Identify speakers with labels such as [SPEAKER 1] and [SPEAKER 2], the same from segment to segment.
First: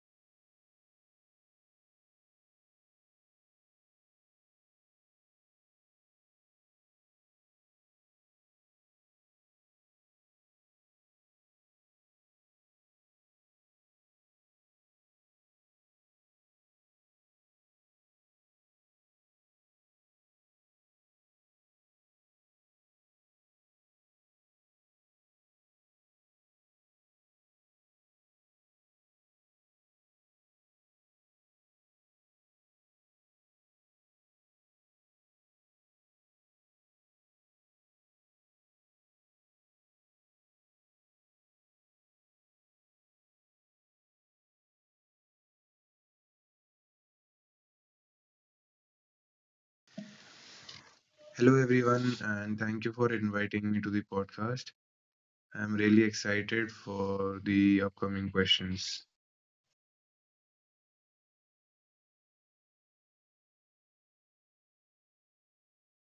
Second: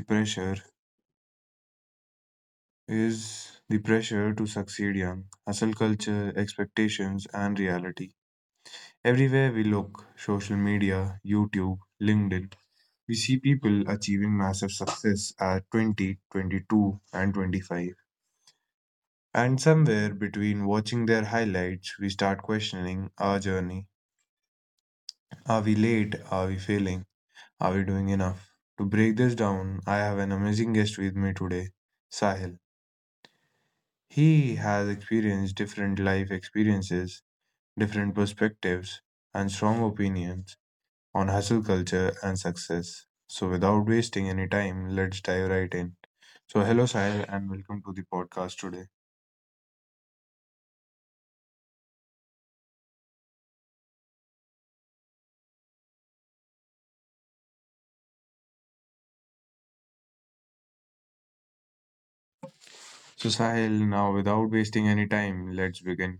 [SPEAKER 1] pressure. Is the pressure to succeed young, hustle culture, expectations, and reality. Everywhere we look: social media, YouTube, LinkedIn. We see people achieving massive success at 20, 22, and 25. And somewhere between watching their highlights, we start questioning our journey. Are we late? Are we failing? Are we doing enough? To break this down, I have an amazing guest with me today, Sahil. He has experienced different life experiences, different perspectives, and strong opinions on hustle culture and success. So, without wasting any time, let's dive right in. So, hello, Sahil, and welcome to the podcast today.
[SPEAKER 2] Hello, everyone, and thank you for inviting me to the podcast. I'm really excited for the upcoming questions.
[SPEAKER 1] So, Sahil, now without wasting any time, let's begin.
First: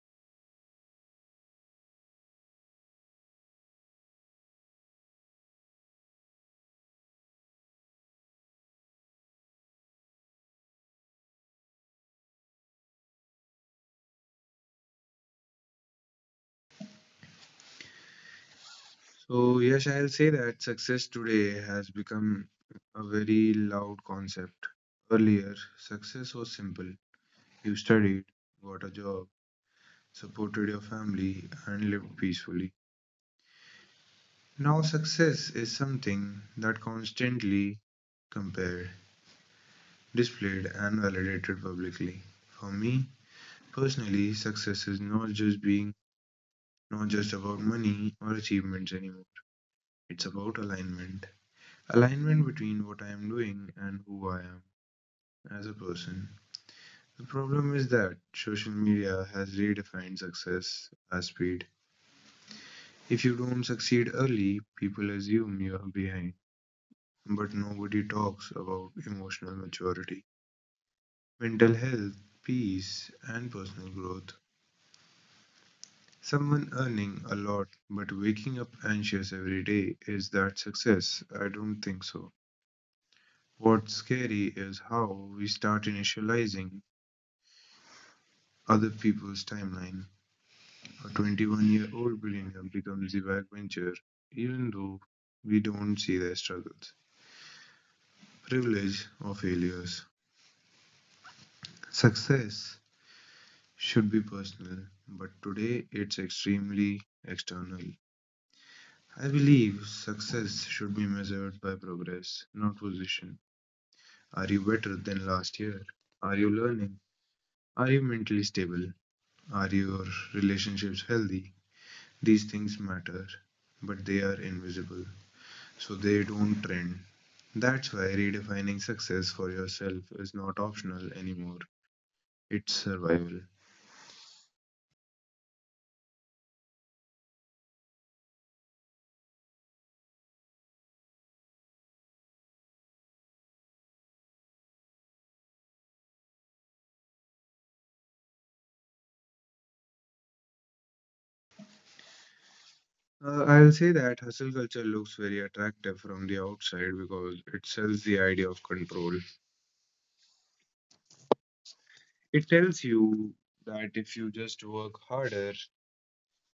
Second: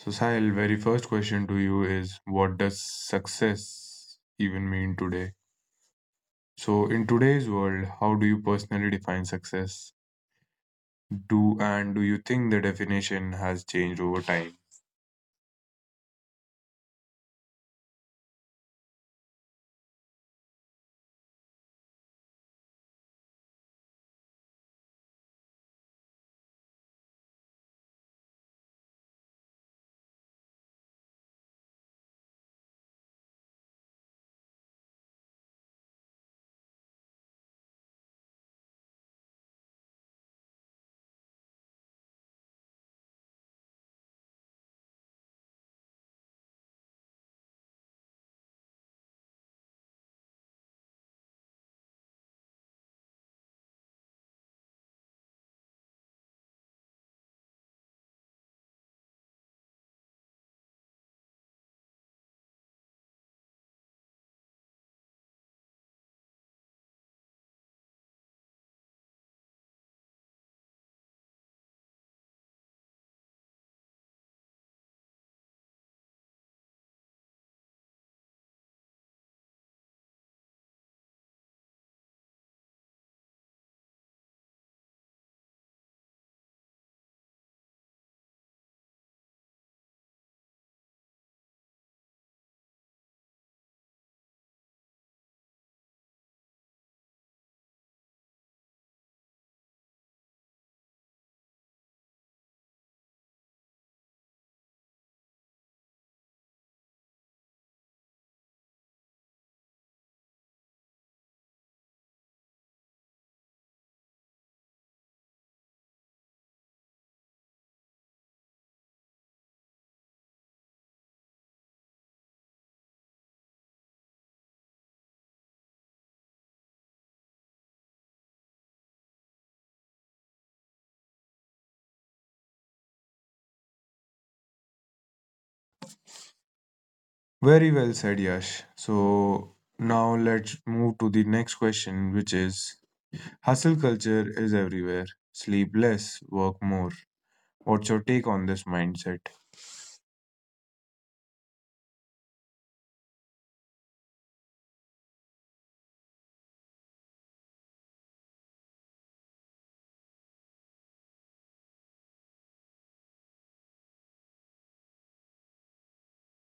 [SPEAKER 1] So, Sahil, very first question to you is, what does success even mean today? So, in today's world, how do you personally define success? Do you think the definition has changed over time?
[SPEAKER 2] So, yes, I'll say that success today has become a very loud concept. Earlier, success was simple. You studied, got a job, supported your family, and lived peacefully. Now, success is something that constantly compared, displayed, and validated publicly. For me, personally, success is not just about money or achievements anymore. It's about alignment. Alignment between what I am doing and who I am as a person. The problem is that social media has redefined success as speed. If you don't succeed early, people assume you are behind, but nobody talks about emotional maturity, mental health, peace, and personal growth. Someone earning a lot but waking up anxious every day is that success? I don't think so. What's scary is how we start initializing other people's timeline. A 21-year-old billionaire becomes the backbencher, even though we don't see their struggles, privilege, or failures. Success should be personal, but today it's extremely external. I believe success should be measured by progress, not position. Are you better than last year? Are you learning? Are you mentally stable? Are your relationships healthy? These things matter, but they are invisible, so they don't trend. That's why redefining success for yourself is not optional anymore, it's survival.
[SPEAKER 1] Very well said, Yash. So, now let's move to the next question, which is, hustle culture is everywhere. Sleep less, work more. What's your take on this mindset?
[SPEAKER 2] I'll say that hustle culture looks very attractive from the outside because it sells the idea of control. It tells you that if you just work harder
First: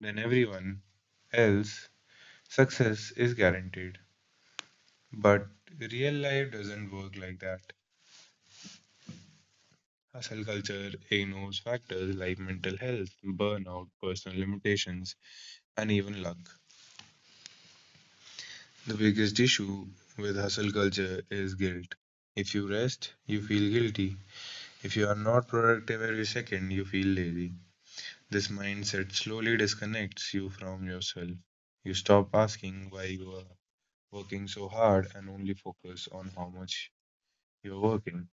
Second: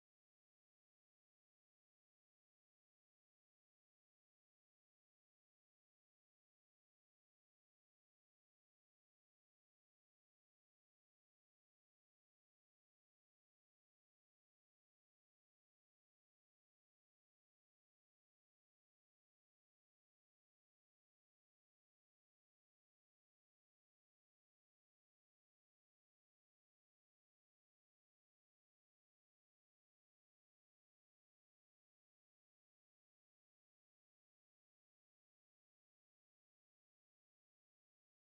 [SPEAKER 2] than everyone else, success is guaranteed. But real life doesn't work like that. Hustle culture ignores factors like mental health, burnout, personal limitations, and even luck. The biggest issue with hustle culture is guilt. If you rest, you feel guilty. If you are not productive every second, you feel lazy. This mindset slowly disconnects you from yourself. You stop asking why you are working so hard and only focus on how much you're working.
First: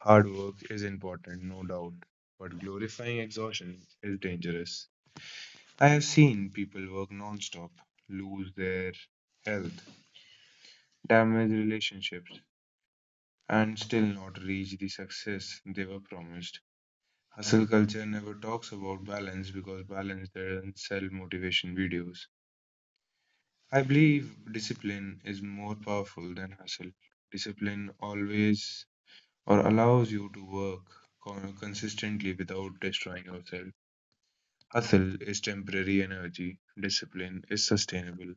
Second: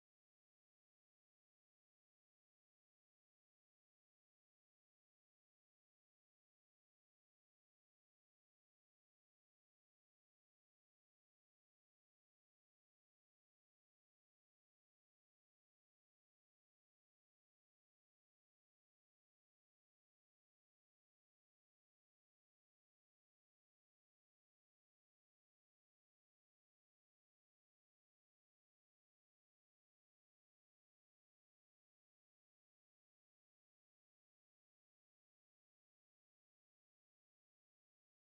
[SPEAKER 2] Hard work is important, no doubt, but glorifying exhaustion is dangerous. I have seen people work non-stop, lose their health, damage relationships, and still not reach the success they were promised. Hustle culture never talks about balance because balance doesn't sell motivation videos. I believe discipline is more powerful than hustle. Discipline always or allows you to work consistently without destroying yourself. Hustle is temporary energy, discipline is sustainable.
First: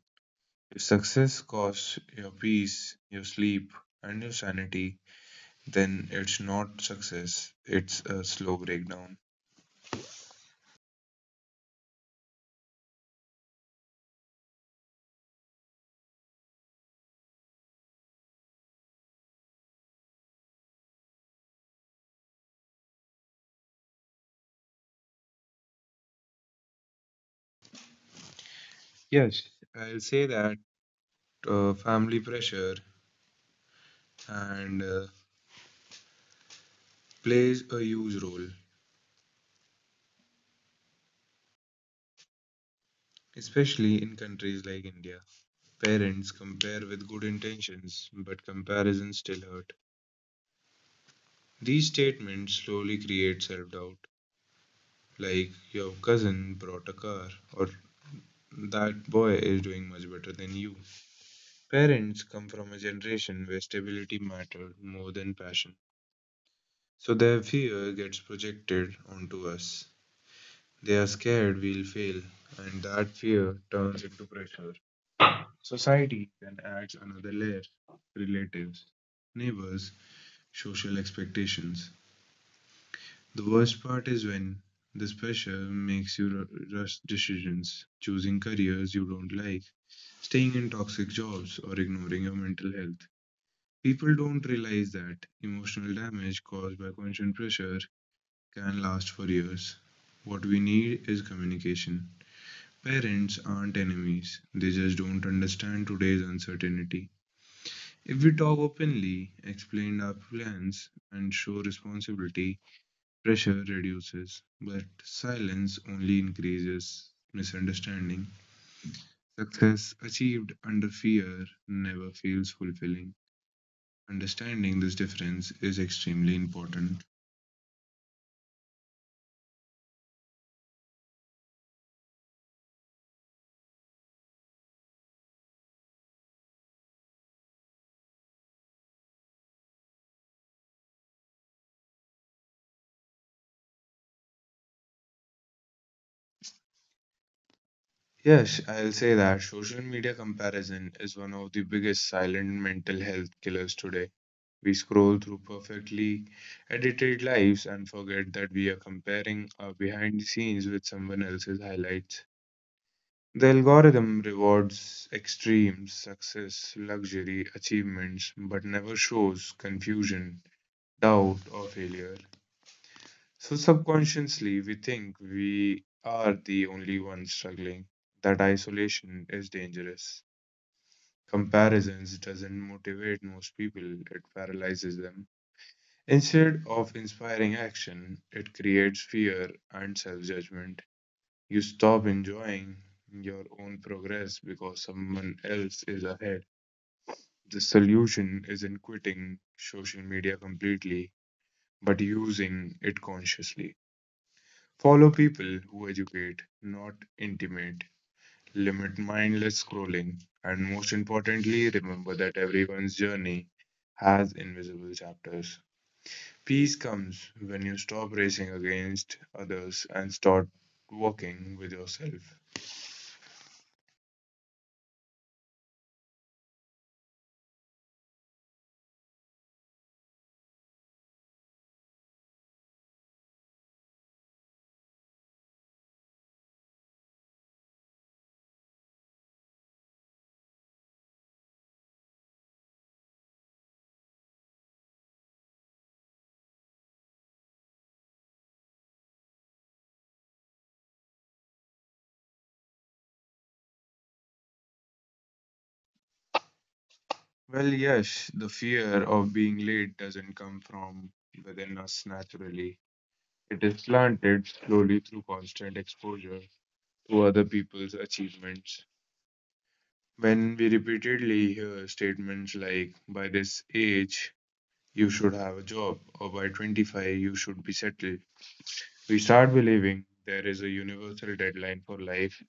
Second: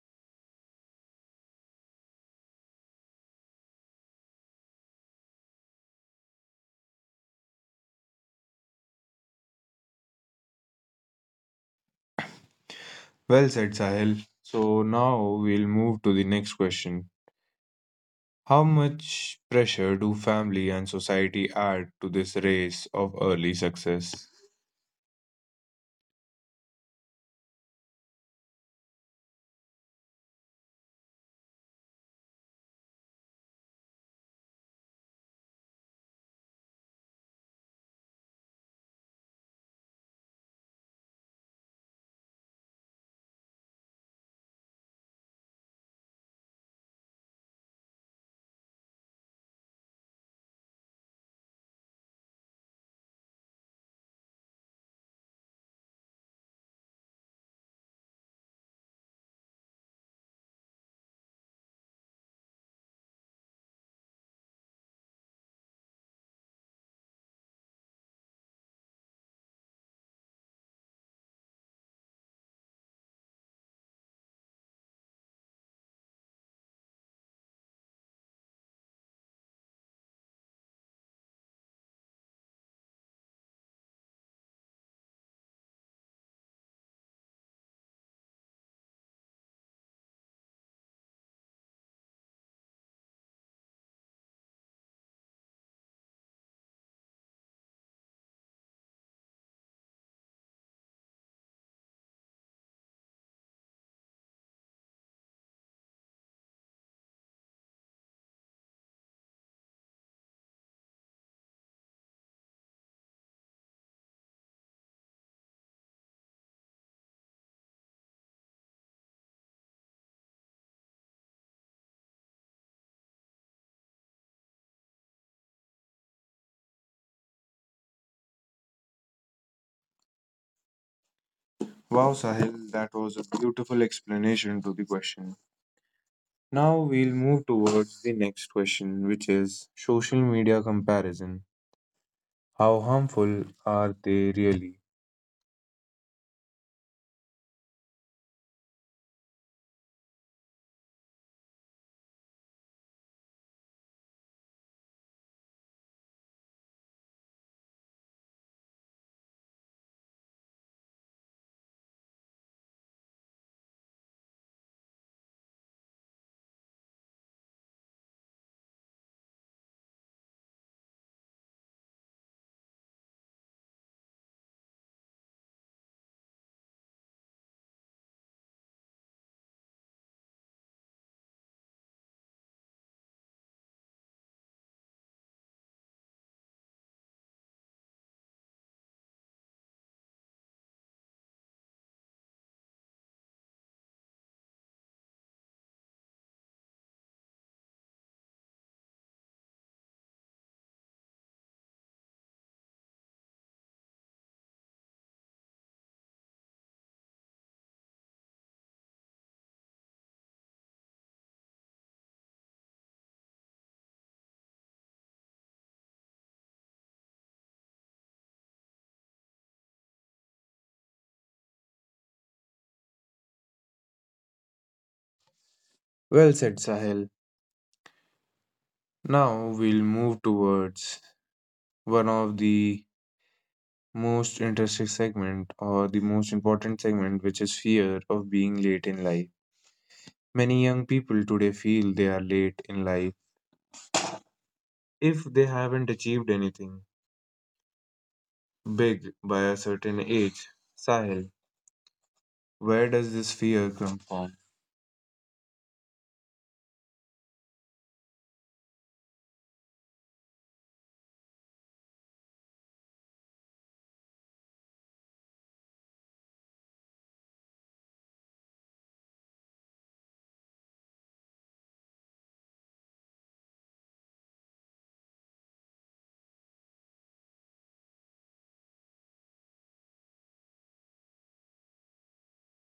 [SPEAKER 2] If success costs your peace, your sleep, and your sanity, then it's not success, it's a slow breakdown.
[SPEAKER 1] Well said, Sahil. So now we'll move to the next question. How much pressure do family and society add to this race of early success?
[SPEAKER 2] Yes, I'll say that family pressure and plays a huge role, especially in countries like India. Parents compare with good intentions, but comparisons still hurt. These statements slowly create self doubt, like your cousin brought a car, or that boy is doing much better than you. Parents come from a generation where stability mattered more than passion. So their fear gets projected onto us. They are scared we'll fail, and that fear turns into pressure. Society then adds another layer relatives, neighbors, social expectations. The worst part is when this pressure makes you rush decisions, choosing careers you don't like, staying in toxic jobs, or ignoring your mental health. People don't realize that emotional damage caused by constant pressure can last for years. What we need is communication. Parents aren't enemies, they just don't understand today's uncertainty. If we talk openly, explain our plans, and show responsibility, pressure reduces, but silence only increases misunderstanding. Success achieved under fear never feels fulfilling. Understanding this difference is extremely important.
[SPEAKER 1] Wow, Sahil, that was a beautiful explanation to the question. Now we'll move towards the next question, which is social media comparison. How harmful are they really?
[SPEAKER 2] Yes, I'll say that social media comparison is one of the biggest silent mental health killers today. We scroll through perfectly edited lives and forget that we are comparing our behind the scenes with someone else's highlights. The algorithm rewards extremes, success, luxury, achievements, but never shows confusion, doubt, or failure. So subconsciously, we think we are the only ones struggling. That isolation is dangerous. Comparisons doesn't motivate most people, it paralyzes them. Instead of inspiring action, it creates fear and self judgment. You stop enjoying your own progress because someone else is ahead. The solution isn't quitting social media completely, but using it consciously. Follow people who educate, not intimate. Limit mindless scrolling, and most importantly, remember that everyone's journey has invisible chapters. Peace comes when you stop racing against others and start walking with yourself.
[SPEAKER 1] Well said, Sahil. Now we'll move towards one of the most interesting segment, or the most important segment, which is fear of being late in life. Many young people today feel they are late in life if they haven't achieved anything big by a certain age. Sahil, where does this fear come from?
[SPEAKER 2] Well, yes, the fear of being late doesn't come from within us naturally. It is planted slowly through constant exposure to other people's achievements. When we repeatedly hear statements like, by this age, you should have a job, or by 25, you should be settled. We start believing there is a universal deadline for life,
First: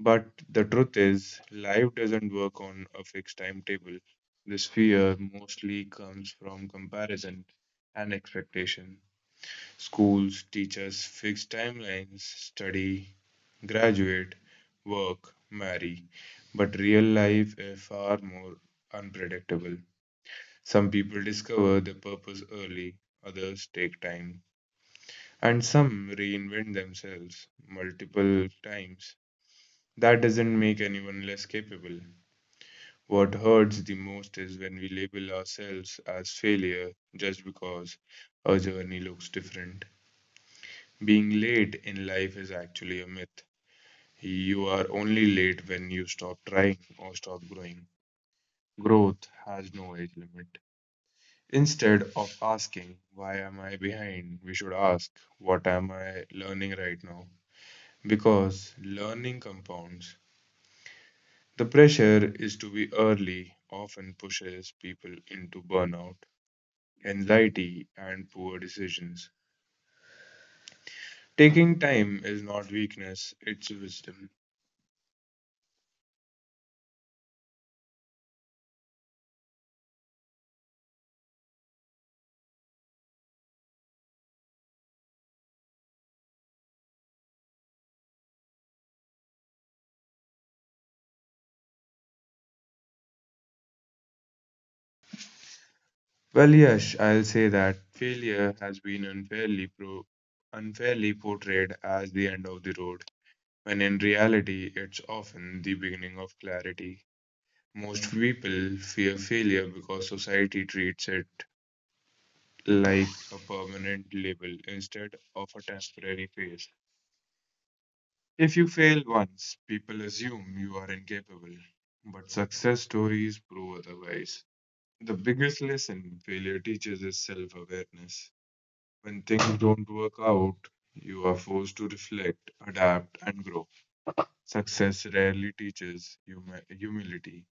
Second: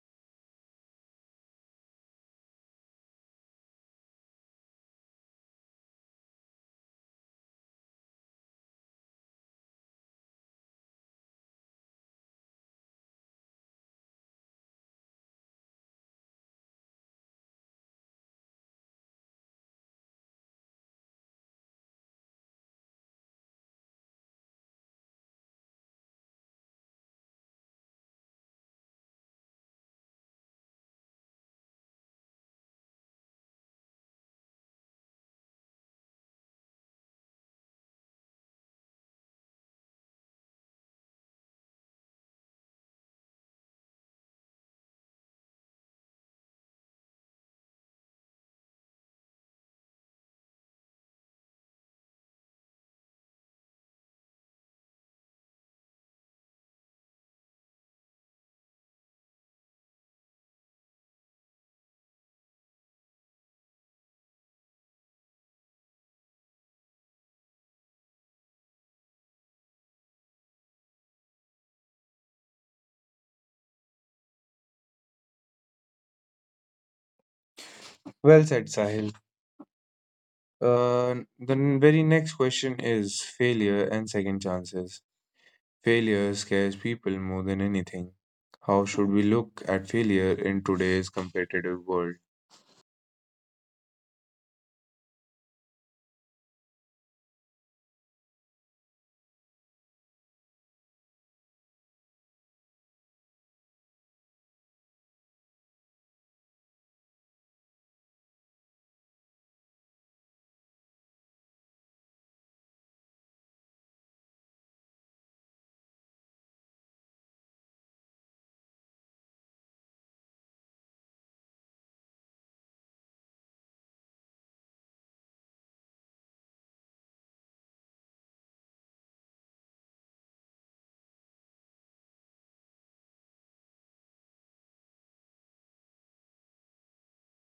[SPEAKER 2] but the truth is, life doesn't work on a fixed timetable. This fear mostly comes from comparison and expectation. Schools teach us fixed timelines, study, graduate, work, marry, but real life is far more unpredictable. Some people discover their purpose early, others take time, and some reinvent themselves multiple times. That doesn't make anyone less capable. What hurts the most is when we label ourselves as failure just because our journey looks different. Being late in life is actually a myth. You are only late when you stop trying or stop growing. Growth has no age limit. Instead of asking, why am I behind, we should ask, what am I learning right now? Because learning compounds. The pressure is to be early often pushes people into burnout, anxiety, and poor decisions. Taking time is not weakness, it's wisdom.
[SPEAKER 1] Well said, Sahil. The very next question is failure and second chances. Failure scares people more than anything. How should we look at failure in today's competitive world?
[SPEAKER 2] Well, yes, I'll say that failure has been unfairly portrayed as the end of the road, when in reality it's often the beginning of clarity. Most people fear failure because society treats it like a permanent label instead of a temporary phase. If you fail once, people assume you are incapable, but success stories prove otherwise. The biggest lesson failure teaches is self awareness. When things don't work out, you are forced to reflect, adapt, and grow. Success rarely teaches humility.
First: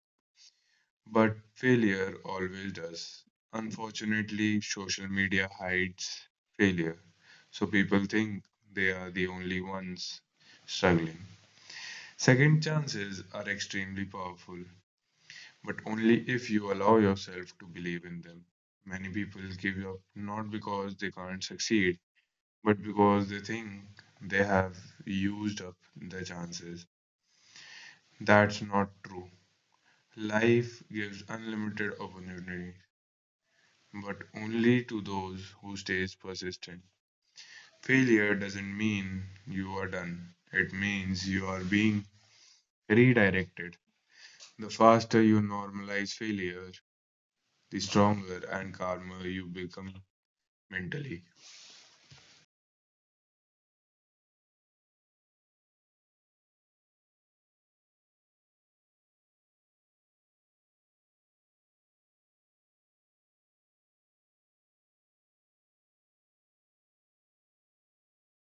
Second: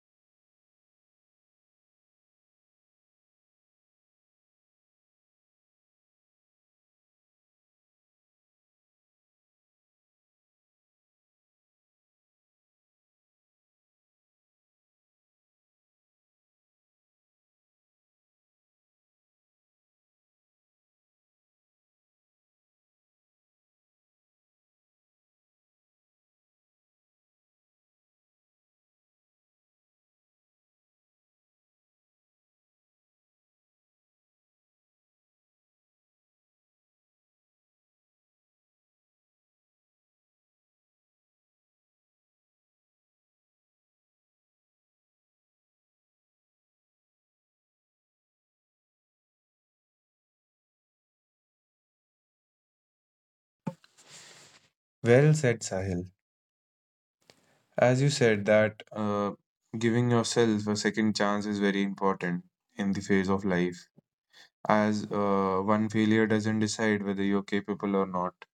[SPEAKER 2] But failure always does. Unfortunately, social media hides failure, so people think they are the only ones struggling. Second chances are extremely powerful, but only if you allow yourself to believe in them. Many people give up not because they can't succeed, but because they think they have used up their chances. That's not true. Life gives unlimited opportunity but only to those who stays persistent. Failure doesn't mean you are done. It means you are being redirected. The faster you normalize failure, the stronger and calmer you become mentally.
[SPEAKER 1] Well said, Sahil. As you said, that giving yourself a second chance is very important in the phase of life, as one failure doesn't decide whether you're capable or not.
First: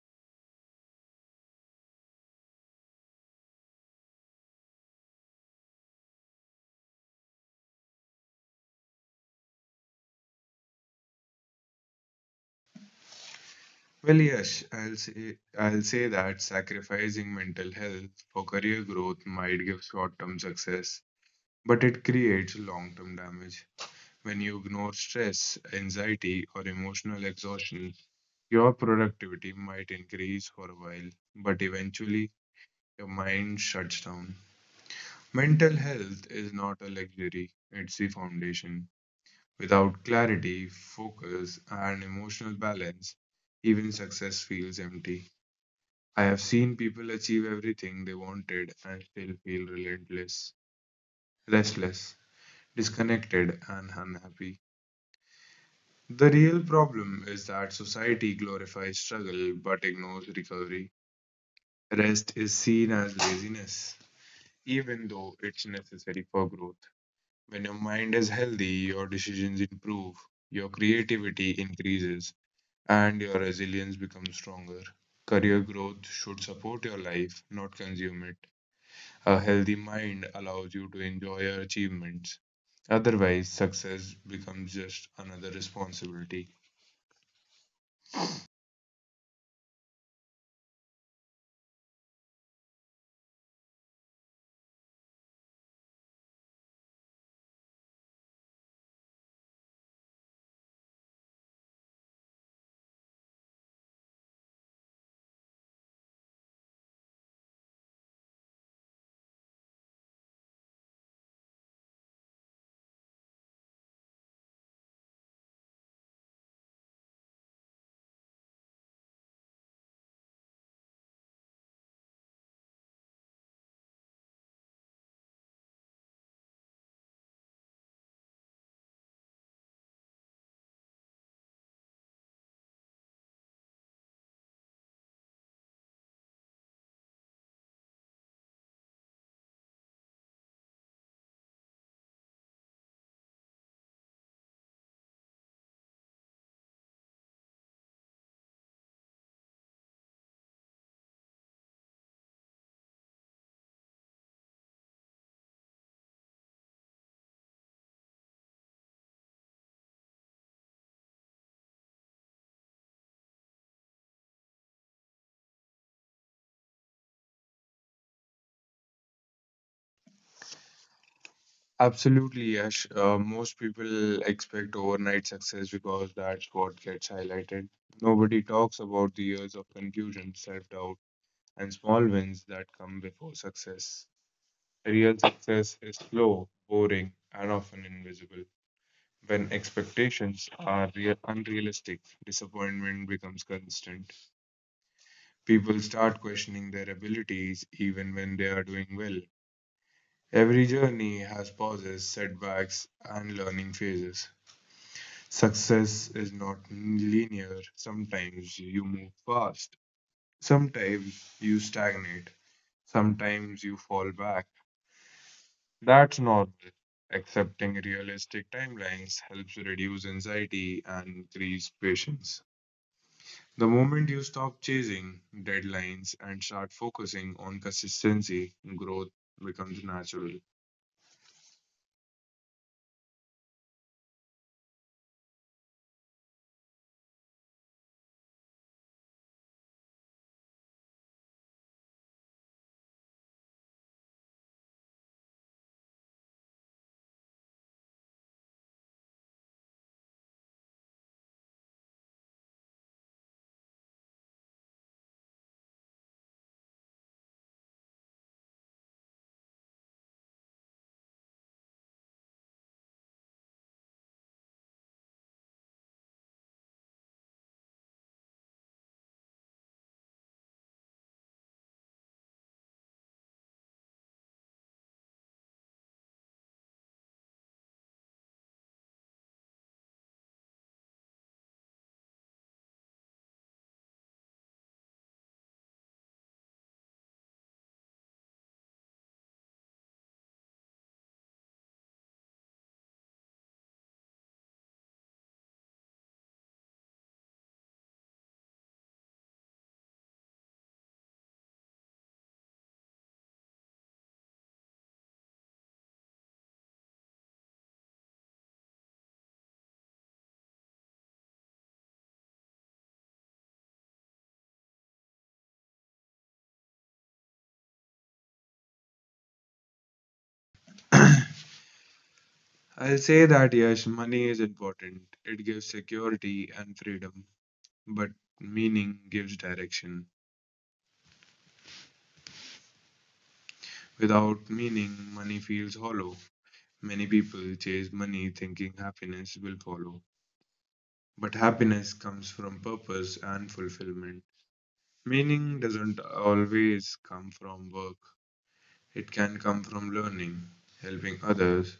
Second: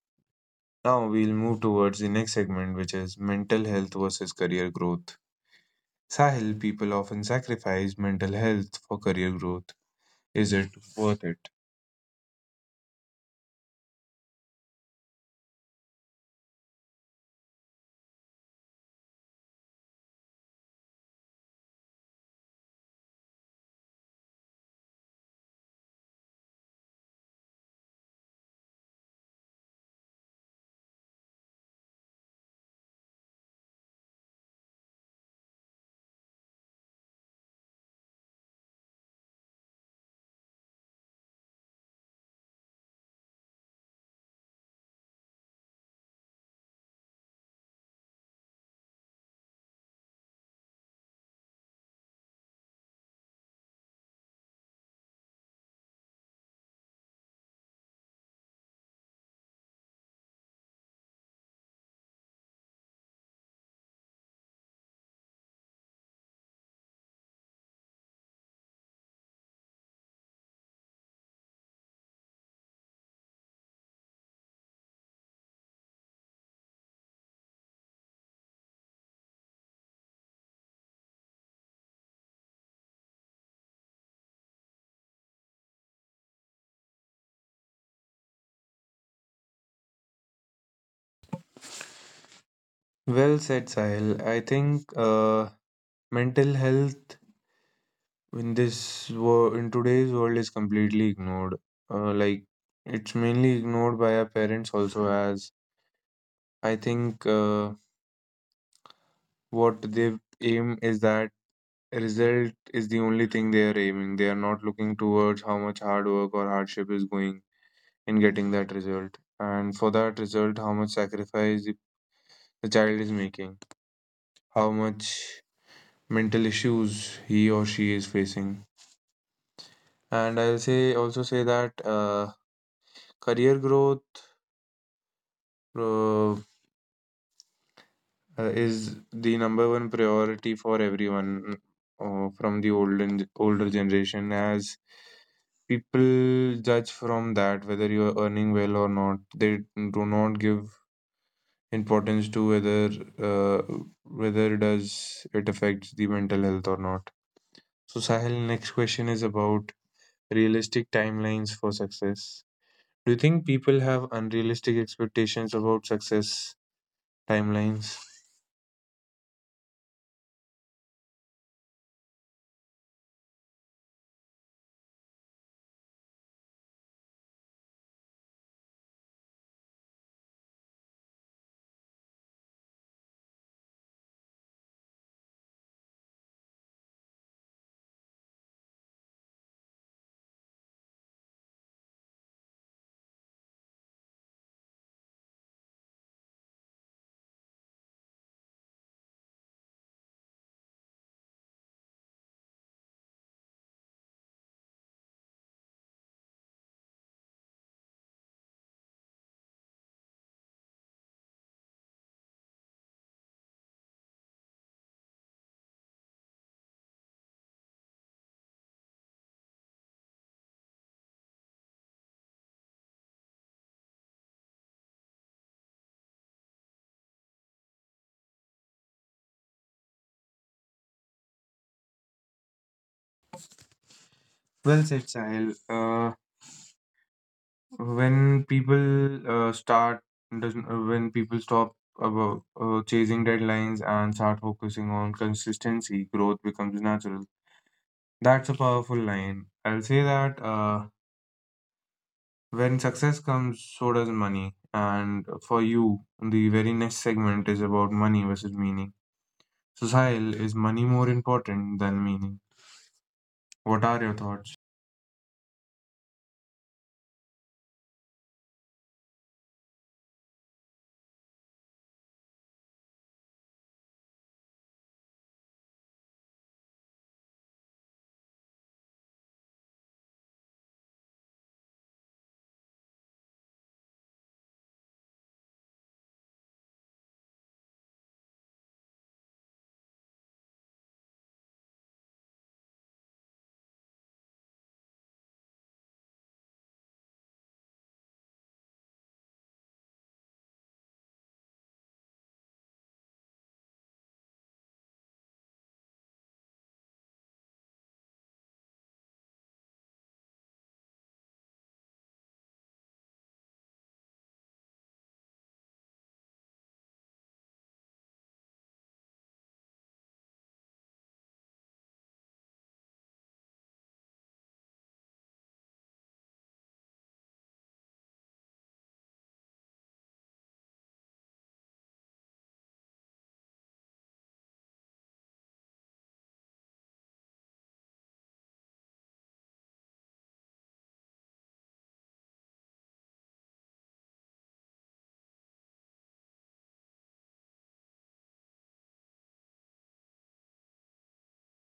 [SPEAKER 1] Now we'll move towards the next segment, which is mental health versus career growth. Sahil, people often sacrifice mental health for career growth. Is it worth it?
[SPEAKER 2] Well, yes, I'll say that sacrificing mental health for career growth might give short-term success, but it creates long-term damage. When you ignore stress, anxiety, or emotional exhaustion, your productivity might increase for a while, but eventually your mind shuts down. Mental health is not a luxury, it's the foundation. Without clarity, focus, and emotional balance, even success feels empty. I have seen people achieve everything they wanted and still feel relentless, restless, disconnected, and unhappy. The real problem is that society glorifies struggle but ignores recovery. Rest is seen as laziness, even though it's necessary for growth. When your mind is healthy, your decisions improve, your creativity increases, and your resilience becomes stronger. Career growth should support your life, not consume it. A healthy mind allows you to enjoy your achievements. Otherwise, success becomes just another responsibility.
[SPEAKER 1] Well said, Sahil. I think mental health in today's world is completely ignored, like it's mainly ignored by our parents also. As I think what they aim is that result is the only thing they are aiming. They are not looking towards how much hard work or hardship is going in getting that result, and for that result how much sacrifice the child is making, how much mental issues he or she is facing. And I'll say also say that career growth, So, is the number one priority for everyone, from the olden older generation. As people judge from that whether you are earning well or not, they do not give importance to whether, uh, whether does it affects the mental health or not. So, Sahil, next question is about realistic timelines for success. Do you think people have unrealistic expectations about success timelines?
[SPEAKER 2] Absolutely, Yash. Most people expect overnight success because that's what gets highlighted. Nobody talks about the years of confusion, self doubt, and small wins that come before success. Real success is slow, boring, and often invisible. When expectations are unrealistic, disappointment becomes constant. People start questioning their abilities even when they are doing well. Every journey has pauses, setbacks, and learning phases. Success is not linear. Sometimes you move fast, sometimes you stagnate, sometimes you fall back. That's normal. Accepting realistic timelines helps reduce anxiety and increase patience. The moment you stop chasing deadlines and start focusing on consistency, growth becomes natural.
[SPEAKER 1] Well said, Sahil. When people start, doesn't- When people stop about chasing deadlines and start focusing on consistency, growth becomes natural. That's a powerful line. I'll say that when success comes, so does money. And for you, the very next segment is about money versus meaning. So, Sahil, is money more important than meaning? What are your thoughts?
[SPEAKER 2] I'll say that yes, money is important. It gives security and freedom, but meaning gives direction. Without meaning, money feels hollow. Many people chase money thinking happiness will follow. But happiness comes from purpose and fulfillment. Meaning doesn't always come from work, it can come from learning, helping others,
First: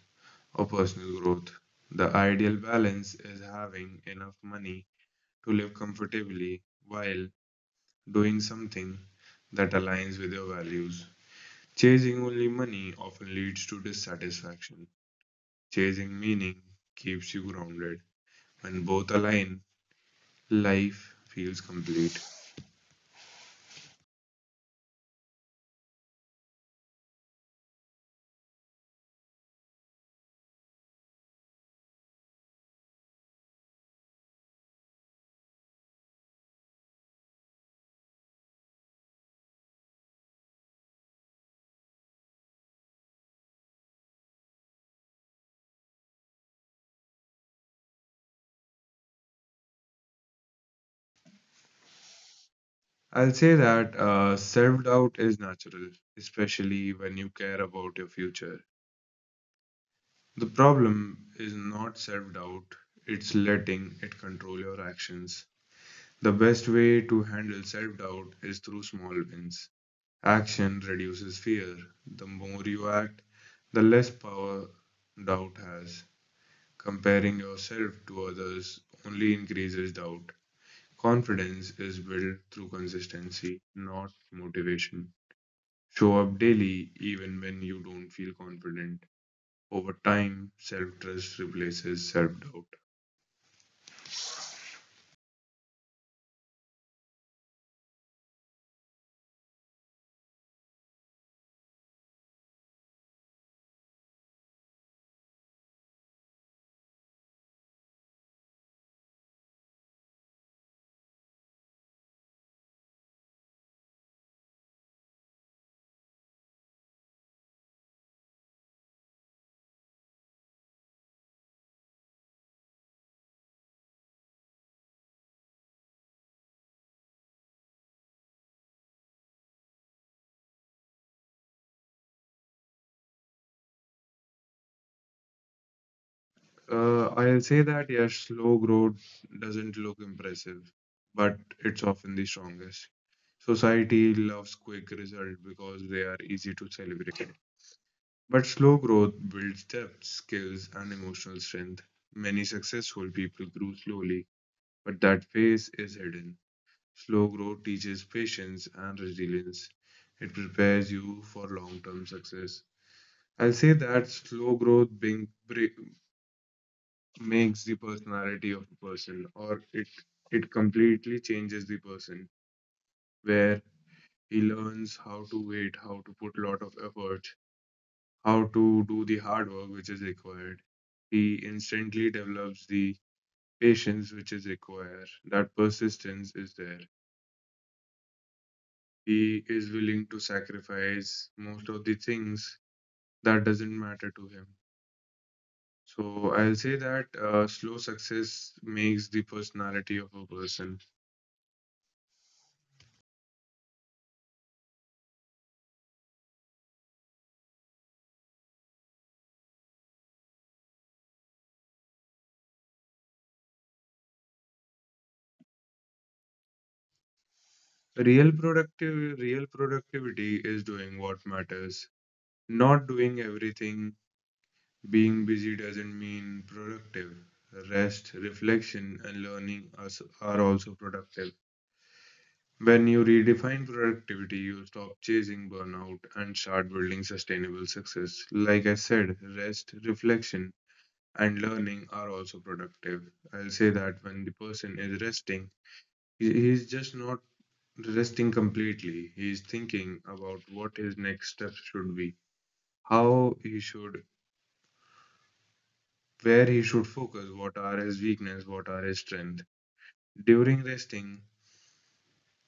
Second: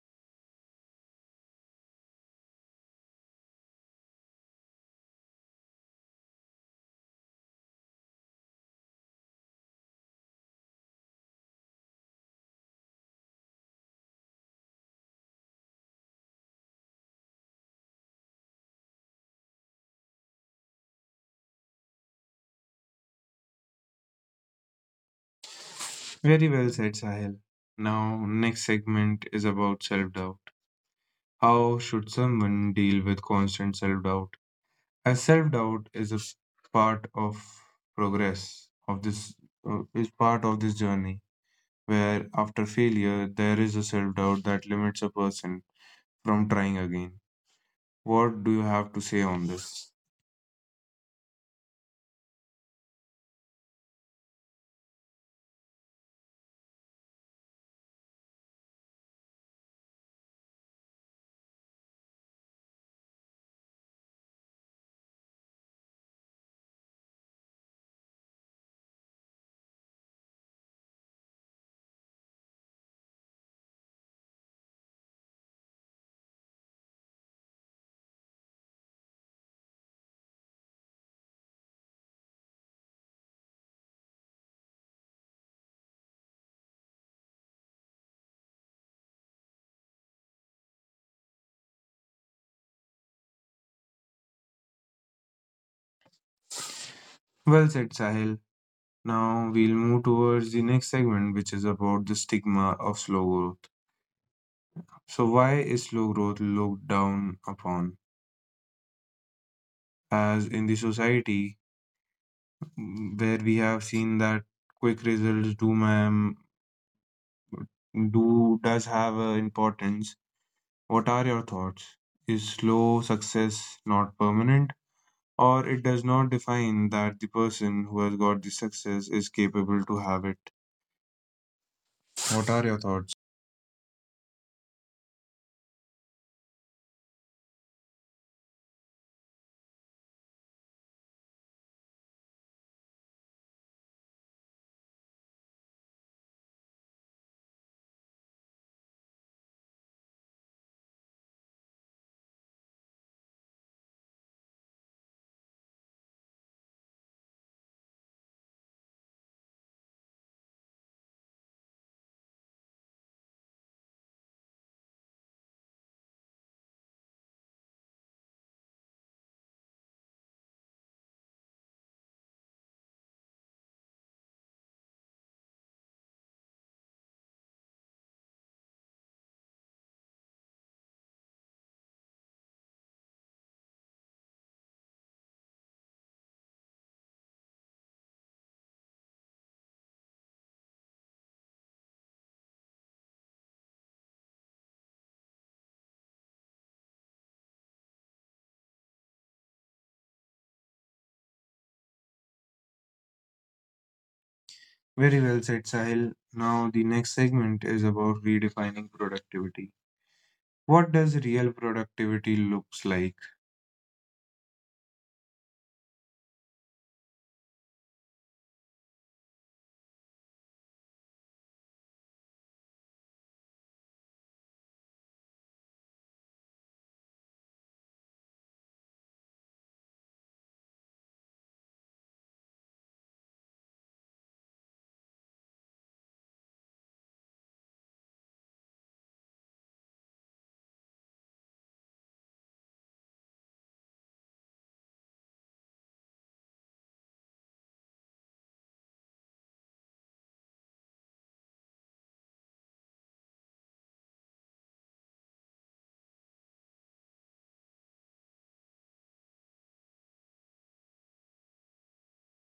[SPEAKER 2] or personal growth. The ideal balance is having enough money to live comfortably while doing something that aligns with your values. Chasing only money often leads to dissatisfaction. Chasing meaning keeps you grounded. When both align, life feels complete.
[SPEAKER 1] Very well said, Sahil. Now, next segment is about self-doubt. How should someone deal with constant self doubt? As self doubt is a part of progress, of this is part of this journey where after failure there is a self doubt that limits a person from trying again. What do you have to say on this?
[SPEAKER 2] I'll say that self doubt is natural, especially when you care about your future. The problem is not self doubt, it's letting it control your actions. The best way to handle self doubt is through small wins. Action reduces fear. The more you act, the less power doubt has. Comparing yourself to others only increases doubt. Confidence is built through consistency, not motivation. Show up daily even when you don't feel confident. Over time, self trust replaces self doubt.
[SPEAKER 1] Well said, Sahil. Now we'll move towards the next segment, which is about the stigma of slow growth. So, why is slow growth looked down upon? As in the society, where we have seen that quick results do ma'am do does have importance. What are your thoughts? Is slow success not permanent, or it does not define that the person who has got the success is capable to have it? What are your thoughts?
[SPEAKER 2] I'll say that yes, slow growth doesn't look impressive, but it's often the strongest. Society loves quick results because they are easy to celebrate. But slow growth builds depth, skills, and emotional strength. Many successful people grew slowly, but that pace is hidden. Slow growth teaches patience and resilience. It prepares you for long-term success. I'll say that slow growth makes the personality of a person, or it completely changes the person, where he learns how to wait, how to put a lot of effort, how to do the hard work which is required. He instantly develops the patience which is required, that persistence is there. He is willing to sacrifice most of the things that doesn't matter to him. So I'll say that slow success makes the personality of a person.
[SPEAKER 1] Very well said, Sahil. Now the next segment is about redefining productivity. What does real productivity looks like?
[SPEAKER 2] Real productivity is doing what matters. Not doing everything. Being busy doesn't mean productive. Rest, reflection, and learning are also productive. When you redefine productivity, you stop chasing burnout and start building sustainable success. Like I said, rest, reflection, and learning are also productive. I'll say that when the person is resting, he's just not resting completely. He is thinking about what his next steps should be, how he should, where he should focus, what are his weaknesses, what are his strengths. During resting,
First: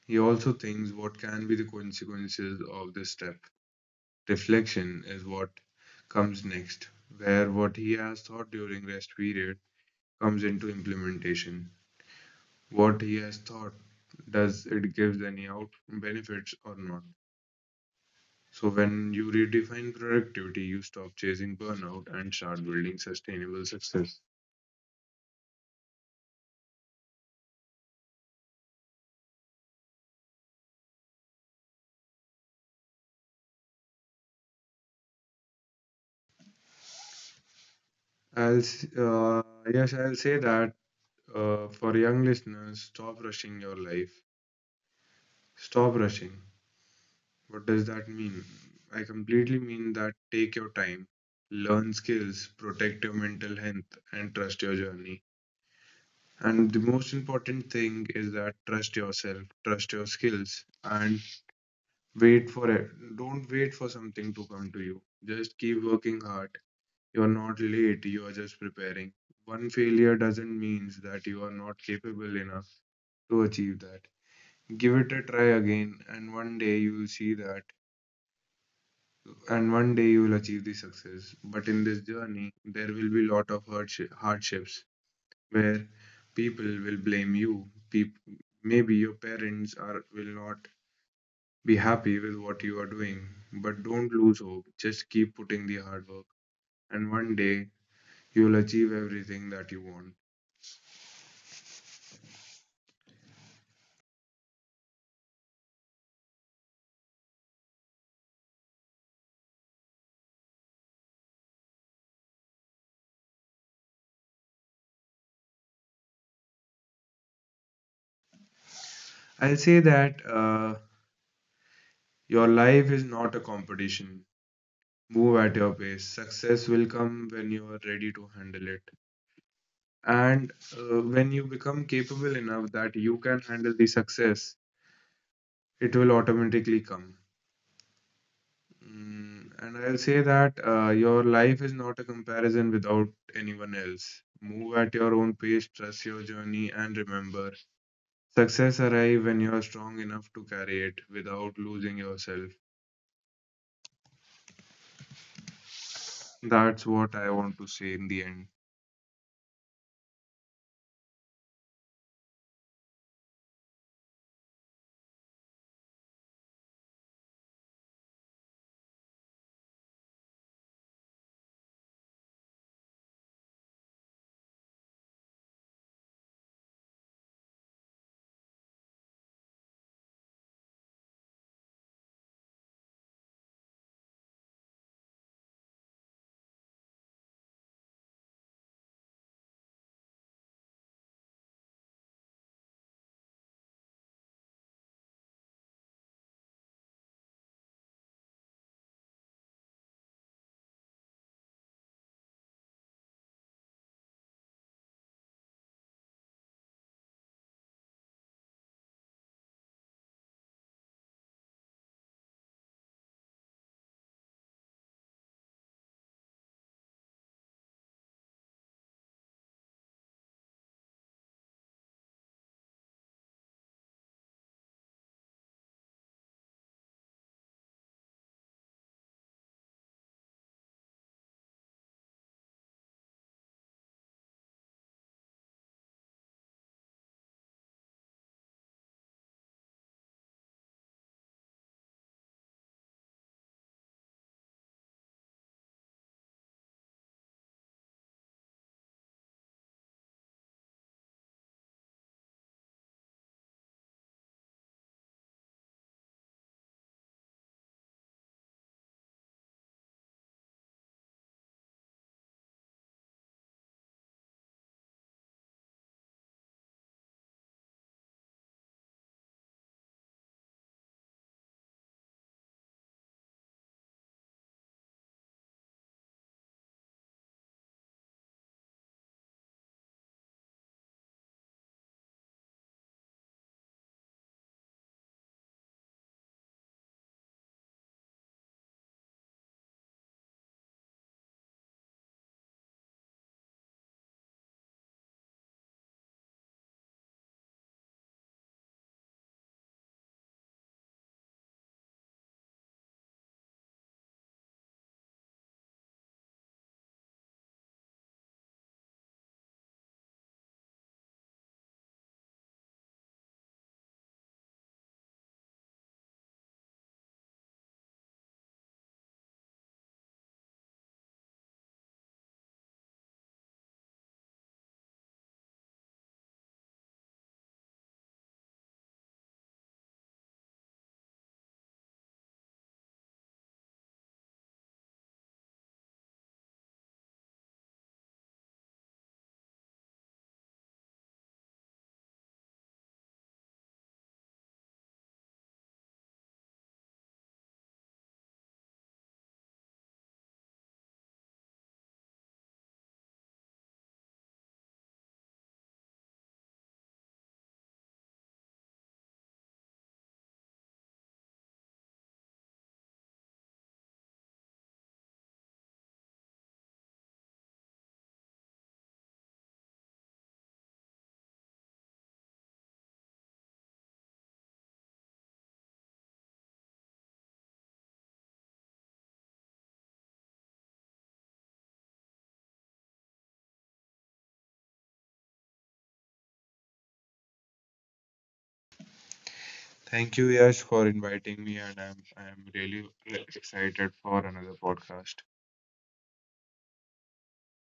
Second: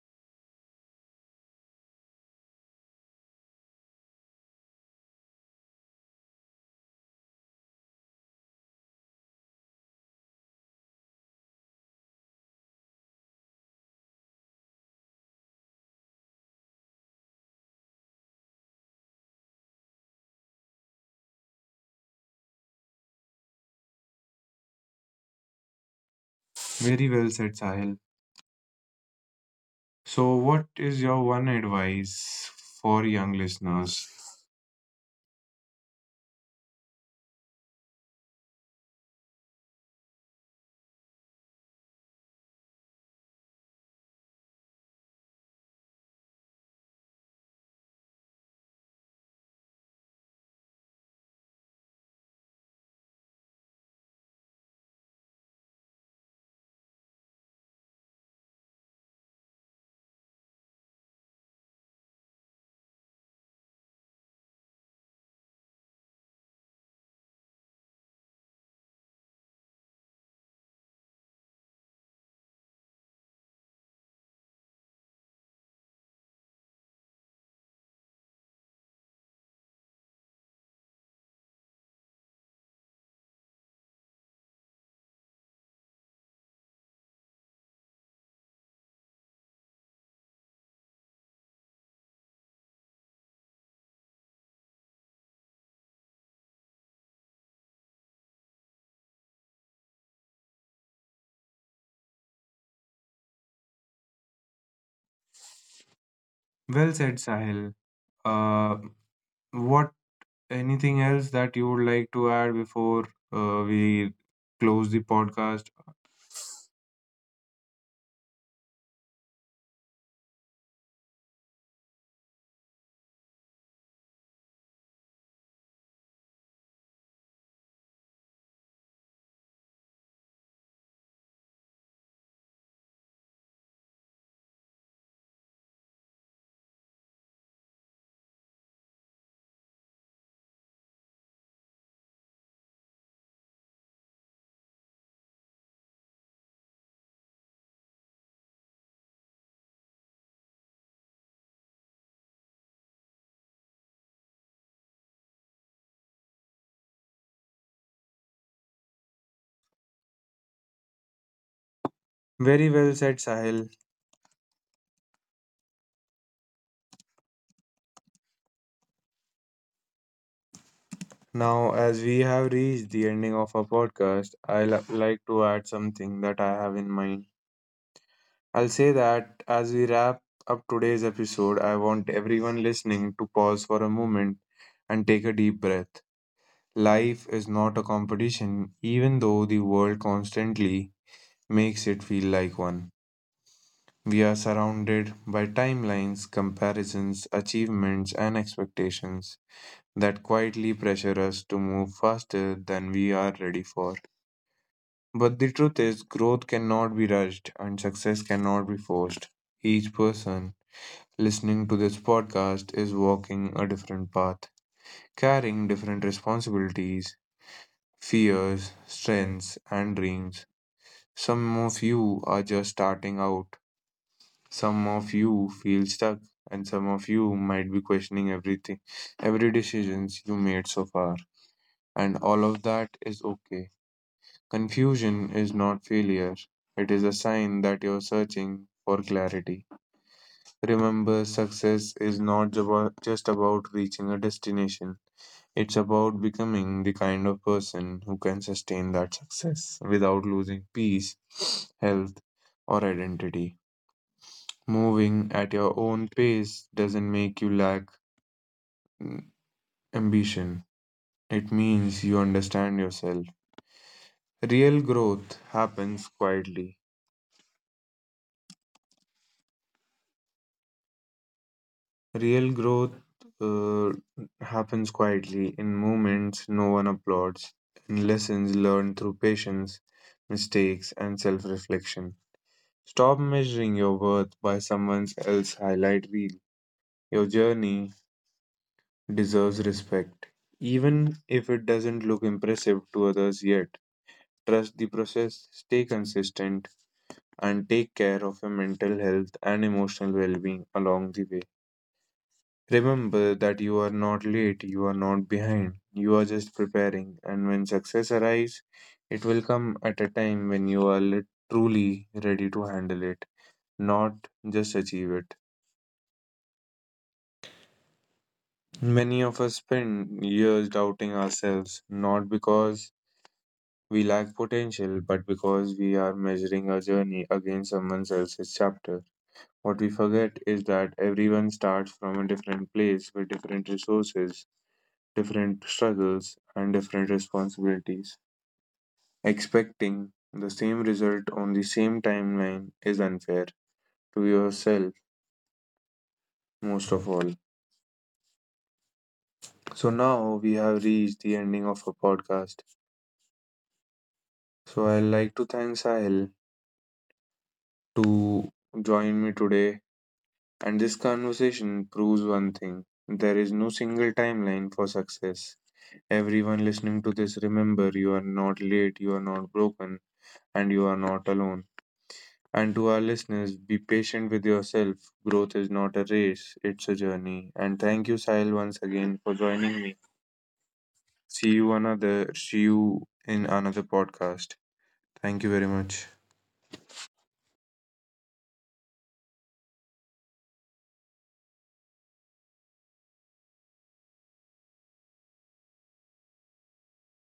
[SPEAKER 2] he also thinks what can be the consequences of this step. Reflection is what comes next, where what he has thought during rest period comes into implementation. What he has thought, does it give any out benefits or not? So when you redefine productivity, you stop chasing burnout and start building sustainable success.
[SPEAKER 1] Very well said, Sahil. So, what is your one advice for young listeners?
[SPEAKER 2] I'll s- uh, yes, I'll say that for young listeners, stop rushing your life. Stop rushing. What does that mean? I completely mean that take your time, learn skills, protect your mental health, and trust your journey. And the most important thing is that trust yourself, trust your skills, and wait for it. Don't wait for something to come to you. Just keep working hard. You're not late, you are just preparing. One failure doesn't mean that you are not capable enough to achieve that. Give it a try again, and one day you will see that, and one day you will achieve the success. But in this journey, there will be lot of hardships where people will blame you. Maybe your parents are will not be happy with what you are doing, but don't lose hope. Just keep putting the hard work, and one day you'll achieve everything that you want.
[SPEAKER 1] Well said, Sahil. Uh, what anything else that you would like to add before we close the podcast?
[SPEAKER 2] I'll say that your life is not a competition. Move at your pace. Success will come when you are ready to handle it. And when you become capable enough that you can handle the success, it will automatically come. And I'll say that your life is not a comparison without anyone else. Move at your own pace, trust your journey, and remember, success arrives when you're strong enough to carry it without losing yourself. That's what I want to say in the end.
[SPEAKER 1] Very well said, Sahil. Now, as we have reached the ending of our podcast, I like to add something that I have in mind. I'll say that as we wrap up today's episode, I want everyone listening to pause for a moment and take a deep breath. Life is not a competition, even though the world constantly makes it feel like one. We are surrounded by timelines, comparisons, achievements, and expectations that quietly pressure us to move faster than we are ready for. But the truth is, growth cannot be rushed and success cannot be forced. Each person listening to this podcast is walking a different path, carrying different responsibilities, fears, strengths, and dreams. Some of you are just starting out, some of you feel stuck, and some of you might be questioning everything, every decisions you made so far. And all of that is okay. Confusion is not failure. It is a sign that you're searching for clarity. Remember, success is not just about reaching a destination. It's about becoming the kind of person who can sustain that success without losing peace, health, or identity. Moving at your own pace doesn't make you lack ambition, it means you understand yourself. Real growth happens quietly. Real growth uh, happens quietly in moments no one applauds, in lessons learned through patience, mistakes, and self reflection. Stop measuring your worth by someone else's highlight reel. Your journey deserves respect, even if it doesn't look impressive to others yet. Trust the process, stay consistent, and take care of your mental health and emotional well being along the way. Remember that you are not late, you are not behind, you are just preparing, and when success arrives, it will come at a time when you are truly ready to handle it, not just achieve it. Many of us spend years doubting ourselves, not because we lack potential, but because we are measuring our journey against someone else's chapter. What we forget is that everyone starts from a different place with different resources, different struggles, and different responsibilities. Expecting the same result on the same timeline is unfair to yourself, most of all. So now we have reached the ending of our podcast. So I'd like to thank Sahil to join me today. And this conversation proves one thing: there is no single timeline for success. Everyone listening to this, remember, you are not late, you are not broken, and you are not alone. And to our listeners, be patient with yourself. Growth is not a race, it's a journey. And thank you, Sahil, once again for joining me. See you in another podcast. Thank you very much.
[SPEAKER 2] Thank you, Yash, for inviting me, and I'm really excited for another podcast.